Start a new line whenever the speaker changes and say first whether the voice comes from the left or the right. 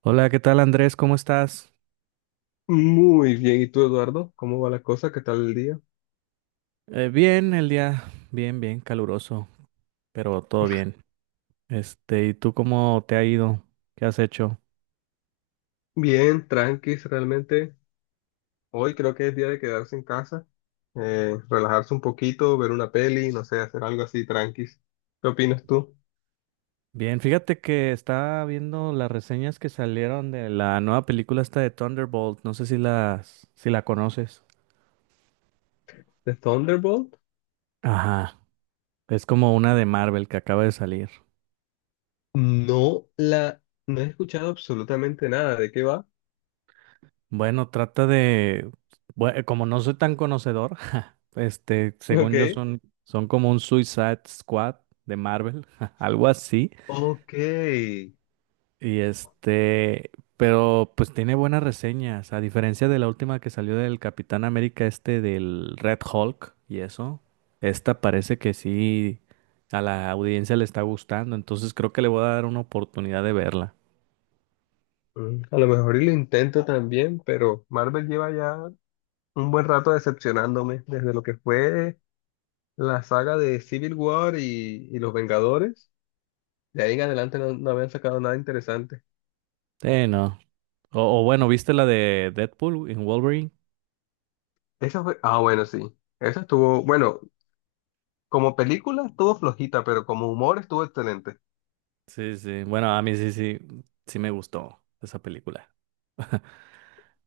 right: Hola, ¿qué tal Andrés? ¿Cómo estás?
left: Muy bien, ¿y tú, Eduardo? ¿Cómo va la cosa? ¿Qué tal el día?
right: Bien, el día bien, bien caluroso, pero todo bien. Este, ¿y tú cómo te ha ido? ¿Qué has hecho?
left: Bien, tranquis, realmente. Hoy creo que es día de quedarse en casa, relajarse un poquito, ver una peli, no sé, hacer algo así tranquis. ¿Qué opinas tú?
right: Bien, fíjate que estaba viendo las reseñas que salieron de la nueva película esta de Thunderbolt. No sé si si la conoces.
left: ¿De Thunderbolt?
right: Ajá, es como una de Marvel que acaba de salir.
left: No la, no he escuchado absolutamente nada. ¿De qué va?
right: Bueno, trata de, como no soy tan conocedor, ja, este,
left: Ok.
right: según yo son como un Suicide Squad de Marvel, algo así.
left: Ok.
right: Y este, pero pues tiene buenas reseñas, a diferencia de la última que salió del Capitán América este del Red Hulk y eso, esta parece que sí a la audiencia le está gustando, entonces creo que le voy a dar una oportunidad de verla.
left: Mm, a lo mejor y lo intento también, pero Marvel lleva ya un buen rato decepcionándome desde lo que fue la saga de Civil War y Los Vengadores. De ahí en adelante no habían sacado nada interesante.
right: Sí, no. O bueno, ¿viste la de Deadpool en Wolverine?
left: Esa fue, ah, bueno, sí. Esa estuvo, bueno, como película estuvo flojita, pero como humor estuvo excelente.
right: Sí, sí. Bueno, a mí sí, sí, sí me gustó esa película.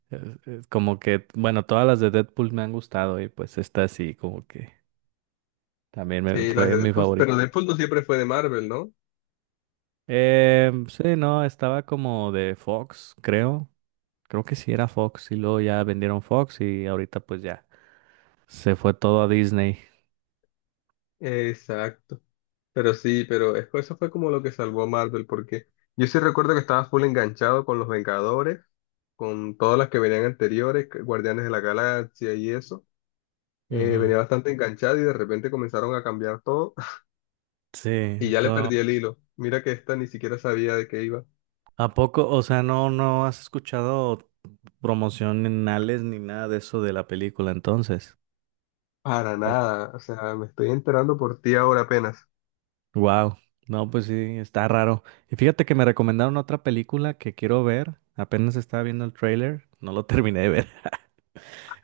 right: Es como que, bueno, todas las de Deadpool me han gustado y pues esta sí, como que también me,
left: Sí, las
right: fue
left: de
right: mi
left: Deadpool, pero
right: favorita.
left: Deadpool no siempre fue de Marvel, ¿no?
right: Sí, no, estaba como de Fox, creo. Creo que sí era Fox y luego ya vendieron Fox y ahorita pues ya se fue todo a Disney.
left: Exacto. Pero sí, pero eso fue como lo que salvó a Marvel, porque yo sí recuerdo que estaba full enganchado con los Vengadores, con todas las que venían anteriores, Guardianes de la Galaxia y eso.
right: Ujú,
left: Venía bastante enganchado y de repente comenzaron a cambiar todo
right: sí,
left: y ya le
right: todo.
left: perdí el hilo. Mira que esta ni siquiera sabía de qué iba.
right: ¿A poco? O sea, no has escuchado promocionales ni nada de eso de la película entonces.
left: Para nada, o sea, me estoy enterando por ti ahora apenas.
right: Wow. No, pues sí, está raro. Y fíjate que me recomendaron otra película que quiero ver. Apenas estaba viendo el trailer, no lo terminé de ver.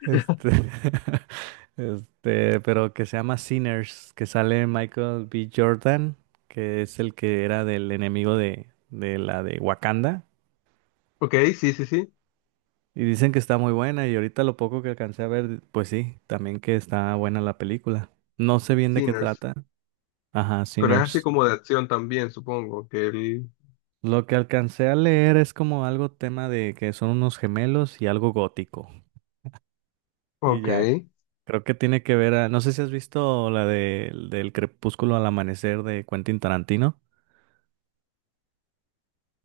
right: Este, este, pero que se llama Sinners, que sale Michael B. Jordan, que es el que era del enemigo de la de Wakanda.
left: Ok, sí, sí, sí,
right: Y dicen que está muy buena, y ahorita lo poco que alcancé a ver, pues sí, también que está buena la película. No sé bien de qué
left: Sinners,
right: trata. Ajá,
left: pero es así
right: Sinners.
left: como de acción también, supongo, que él...
right: Lo que alcancé a leer es como algo tema de que son unos gemelos y algo gótico. Y
left: Ok,
right: ya.
left: ¿esa
right: Creo que tiene que ver a... No sé si has visto la del crepúsculo al amanecer de Quentin Tarantino.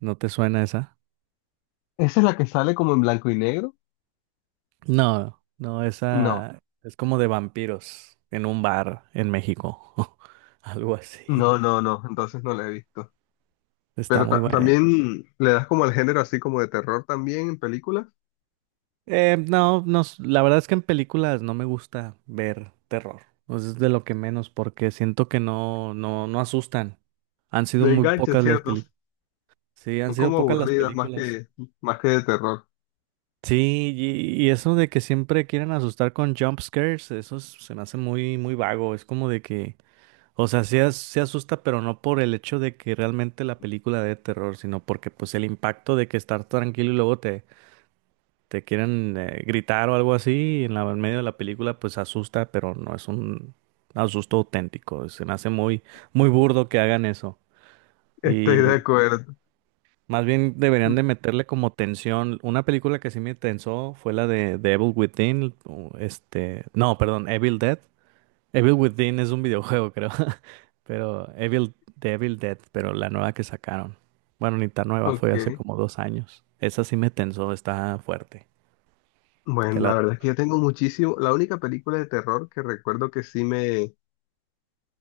right: ¿No te suena esa?
left: es la que sale como en blanco y negro?
right: No, no,
left: No,
right: esa es como de vampiros en un bar en México. Algo así.
left: no, entonces no la he visto.
right: Está
left: Pero
right: muy buena.
left: también le das como al género así como de terror también en películas.
right: No, no, la verdad es que en películas no me gusta ver terror. Pues es de lo que menos porque siento que no, no, no asustan. Han sido
left: Me
right: muy
left: engancha,
right: pocas las
left: ¿cierto?
right: películas. Sí, han
left: Son
right: sido
left: como
right: pocas las
left: aburridas más
right: películas.
left: más que de terror.
right: Sí, y eso de que siempre quieren asustar con jump scares, eso se me hace muy, muy vago. Es como de que, o sea, sí, sí asusta, pero no por el hecho de que realmente la película dé terror, sino porque pues el impacto de que estar tranquilo y luego te quieren gritar o algo así en en medio de la película, pues asusta, pero no es un asusto auténtico. Se me hace muy, muy burdo que hagan eso.
left: Estoy de acuerdo.
right: Más bien deberían de meterle como tensión. Una película que sí me tensó fue la de Evil Within. O este, no, perdón, Evil Dead. Evil Within es un videojuego, creo. Pero Evil, de Evil Dead, pero la nueva que sacaron. Bueno, ni tan nueva, fue
left: Ok.
right: hace como dos años. Esa sí me tensó, está fuerte. Te
left: Bueno,
right: la
left: la
right: re-.
left: verdad es que yo tengo muchísimo. La única película de terror que recuerdo que sí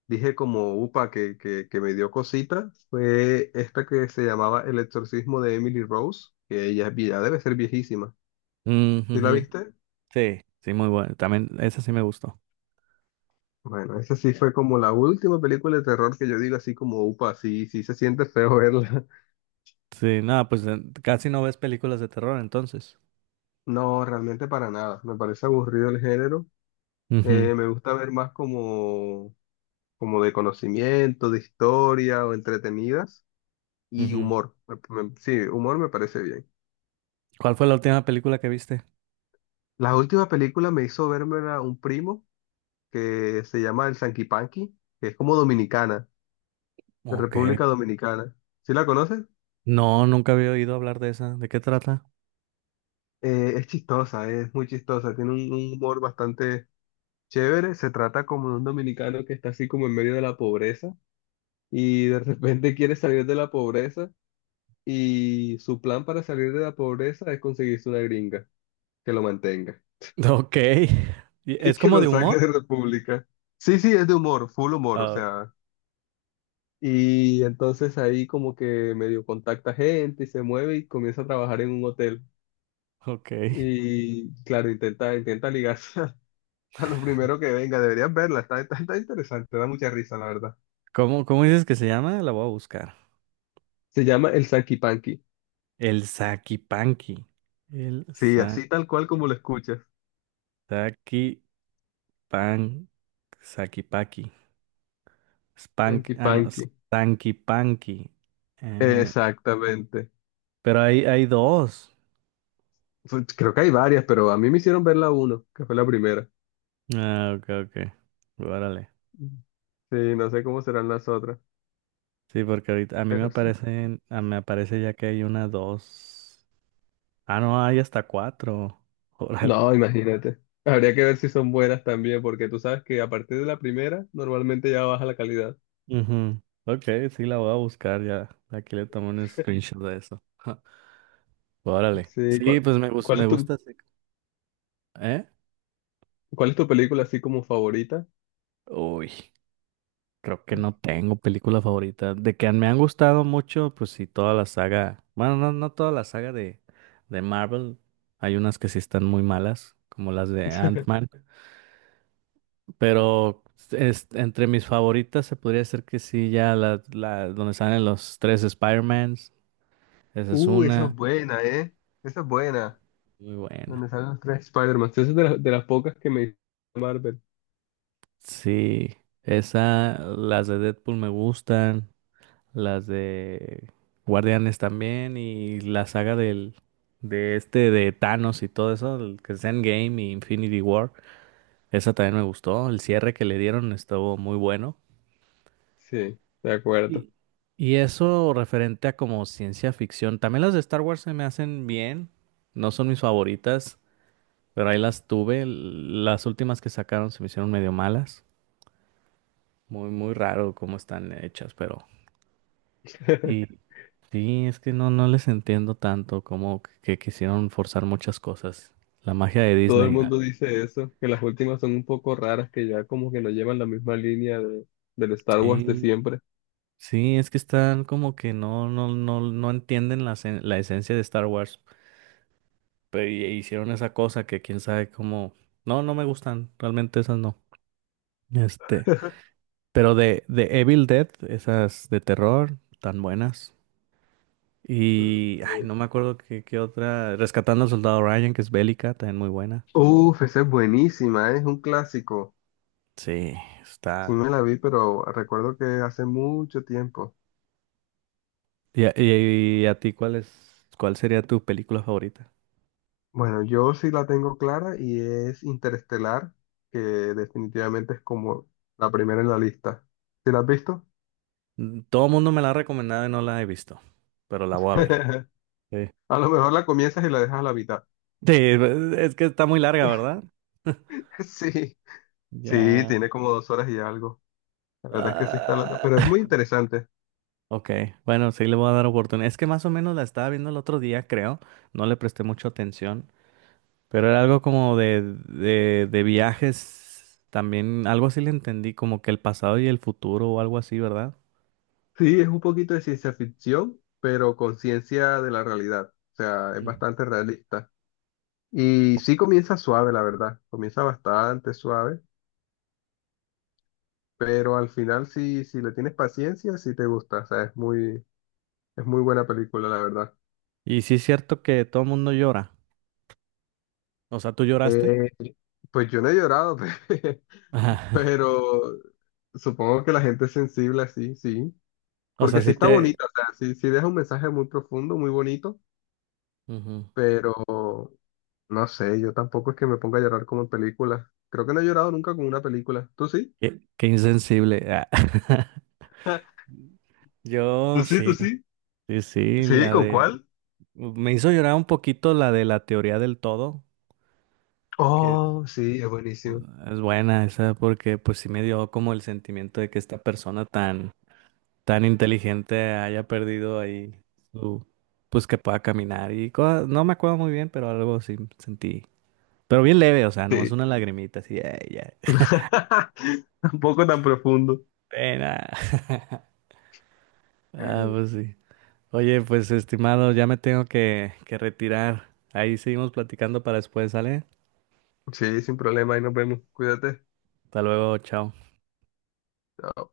left: dije como upa que me dio cosita fue esta que se llamaba El exorcismo de Emily Rose, que ella es ya debe ser viejísima.
right: Mm,
left: ¿Sí la
right: ujú.
left: viste?
right: Sí, sí, muy buena. También esa sí me gustó.
left: Bueno, esa sí fue como la última película de terror que yo digo así como upa, sí, sí se siente feo verla.
right: Sí, nada, pues casi no ves películas de terror entonces.
left: No, realmente para nada, me parece aburrido el género.
right: Ujú,
left: Me gusta ver más como de conocimiento, de historia o entretenidas y
right: ujú.
left: humor. Sí, humor me parece bien.
right: ¿Cuál fue la última película que viste?
left: La última película me hizo verme a un primo que se llama el Sanquipanqui, que es como dominicana, de
right: Ok.
left: República Dominicana. ¿Sí la conoces?
right: No, nunca había oído hablar de esa. ¿De qué trata?
left: Es chistosa, es muy chistosa, tiene un humor bastante chévere. Se trata como de un dominicano que está así como en medio de la pobreza y de repente quiere salir de la pobreza y su plan para salir de la pobreza es conseguirse una gringa que lo mantenga
right: Ok. ¿Y
left: y
right: es
left: que
right: como
left: lo
right: de humor?
left: saque de República. Sí, sí, es de humor, full humor, o
right: Ah,
left: sea. Y entonces ahí como que medio contacta gente y se mueve y comienza a trabajar en un hotel.
right: ok.
left: Y claro, intenta ligarse a, lo primero que venga. Deberías verla, está interesante, da mucha risa, la verdad.
right: ¿Cómo, cómo dices que se llama? La voy a buscar.
left: Se llama el Sanky Panky.
right: El Sakipanki. El
left: Sí,
right: sa
left: así tal cual como lo escuchas.
right: Sakipan Sakipaki. Spank,
left: Sanky
right: ah, no,
left: Panky.
right: Stankipanki. Eh,
left: Exactamente.
right: pero hay, hay dos.
left: Creo que hay varias, pero a mí me hicieron ver la uno, que fue la primera.
right: Ah, ok, ok. Órale.
left: Sí, no sé cómo serán las otras,
right: Sí, porque ahorita a mí me
left: pero sí.
right: aparece ya que hay una, dos. Ah, no, hay hasta cuatro. Órale.
left: No, imagínate. Habría que ver si son buenas también, porque tú sabes que a partir de la primera normalmente ya baja la calidad.
right: Ujú. Ok, sí la voy a buscar ya. Aquí le tomo un screenshot de eso. Ja, órale.
left: Sí,
right: Sí, pues me, gus-
left: ¿cuál
right: me
left: es
right: gusta. Ese- ¿Eh?
left: cuál es tu película así como favorita?
right: Uy, creo que no tengo película favorita. De que me han gustado mucho, pues sí, toda la saga. Bueno, no, no toda la saga de Marvel. Hay unas que sí están muy malas, como las de Ant-Man. Pero entre mis favoritas se podría decir que sí, ya la donde salen los tres Spider-Mans. Esa es
left: Esa es
right: una.
left: buena, ¿eh? Esa es buena.
right: Muy buena.
left: Donde salen los tres Spider-Man. Esa es de las pocas que me hizo Marvel.
right: Sí, esa, las de Deadpool me gustan, las de Guardianes también y la saga del de este de Thanos y todo eso, el que es Endgame y Infinity War, esa también me gustó, el cierre que le dieron estuvo muy bueno.
left: Sí, de acuerdo.
right: Y, y eso referente a como ciencia ficción, también las de Star Wars se me hacen bien, no son mis favoritas, pero ahí las tuve, las últimas que sacaron se me hicieron medio malas. Muy, muy raro cómo están hechas, pero y sí, es que no les entiendo tanto como que quisieron forzar muchas cosas. La magia de
left: Todo el
right: Disney.
left: mundo dice eso, que las últimas son un poco raras, que ya como que no llevan la misma línea del Star Wars de
right: Sí,
left: siempre.
right: sí, es que están como que no, no, no, no entienden la esencia de Star Wars. Pero e hicieron esa cosa que quién sabe cómo. No, no me gustan. Realmente esas no. Este. Pero de Evil Dead, esas de terror, tan buenas. Y ay, no me acuerdo qué otra. Rescatando al Soldado Ryan, que es bélica, también muy buena.
left: Uf, esa es buenísima, es un clásico.
right: Sí,
left: Sí
right: está.
left: me la vi, pero recuerdo que hace mucho tiempo.
right: ¿Y a ti cuál sería tu película favorita?
left: Bueno, yo sí la tengo clara y es Interestelar, que definitivamente es como la primera en la lista. ¿Sí la has visto?
right: Mm, todo el mundo me la ha recomendado y no la he visto, pero la voy a ver. Sí,
left: A lo mejor la comienzas y la dejas a la mitad.
right: sí, es que está muy larga, ¿verdad?
left: Sí, sí,
right: Ya.
left: tiene como 2 horas y algo. La verdad es que sí está, pero es
right: Ah,
left: muy interesante.
right: ok, bueno, sí le voy a dar oportunidad. Es que más o menos la estaba viendo el otro día, creo. No le presté mucha atención, pero era algo como de, de viajes. También algo así le entendí, como que el pasado y el futuro o algo así, ¿verdad?
left: Sí, es un poquito de ciencia ficción, pero con ciencia de la realidad. O sea, es
right: Mm.
left: bastante realista. Y sí comienza suave, la verdad. Comienza bastante suave, pero al final si le tienes paciencia, sí te gusta. O sea, es muy buena película, la verdad.
right: Y sí es cierto que todo el mundo llora. O sea, ¿tú lloraste?
left: Eh, pues yo no he llorado, pe-
right: Ajá,
left: pero supongo que la gente es sensible así, sí.
right: o sea,
left: Porque sí
right: sí
left: está
right: te...
left: bonita, o sea, sí, sí deja un mensaje muy profundo, muy bonito,
right: Ujú.
left: pero no sé, yo tampoco es que me ponga a llorar como en películas. Creo que no he llorado nunca con una película. ¿Tú sí?
right: Qué insensible. Ah.
left: ¿Tú
right: Yo
left: sí, tú
right: sí,
left: sí?
right: sí, sí,
left: Sí,
right: la
left: ¿con
right: de...
left: cuál?
right: Me hizo llorar un poquito la de la teoría del todo, que es
left: Oh, sí, es buenísimo.
right: es buena esa, porque pues sí me dio como el sentimiento de que esta persona tan, tan inteligente haya perdido ahí su... pues que pueda caminar y cosas- no me acuerdo muy bien, pero algo sí sentí. Pero bien leve, o sea, nomás
left: Sí,
right: una lagrimita, así, "Ey, ya",
left: tampoco tan profundo.
right: pena. Ah, pues sí. Oye, pues estimado, ya me tengo que, retirar. Ahí seguimos platicando para después, ¿sale?
left: Sí, sin problema, ahí nos vemos. Cuídate.
right: Hasta luego, chao.
left: Chao.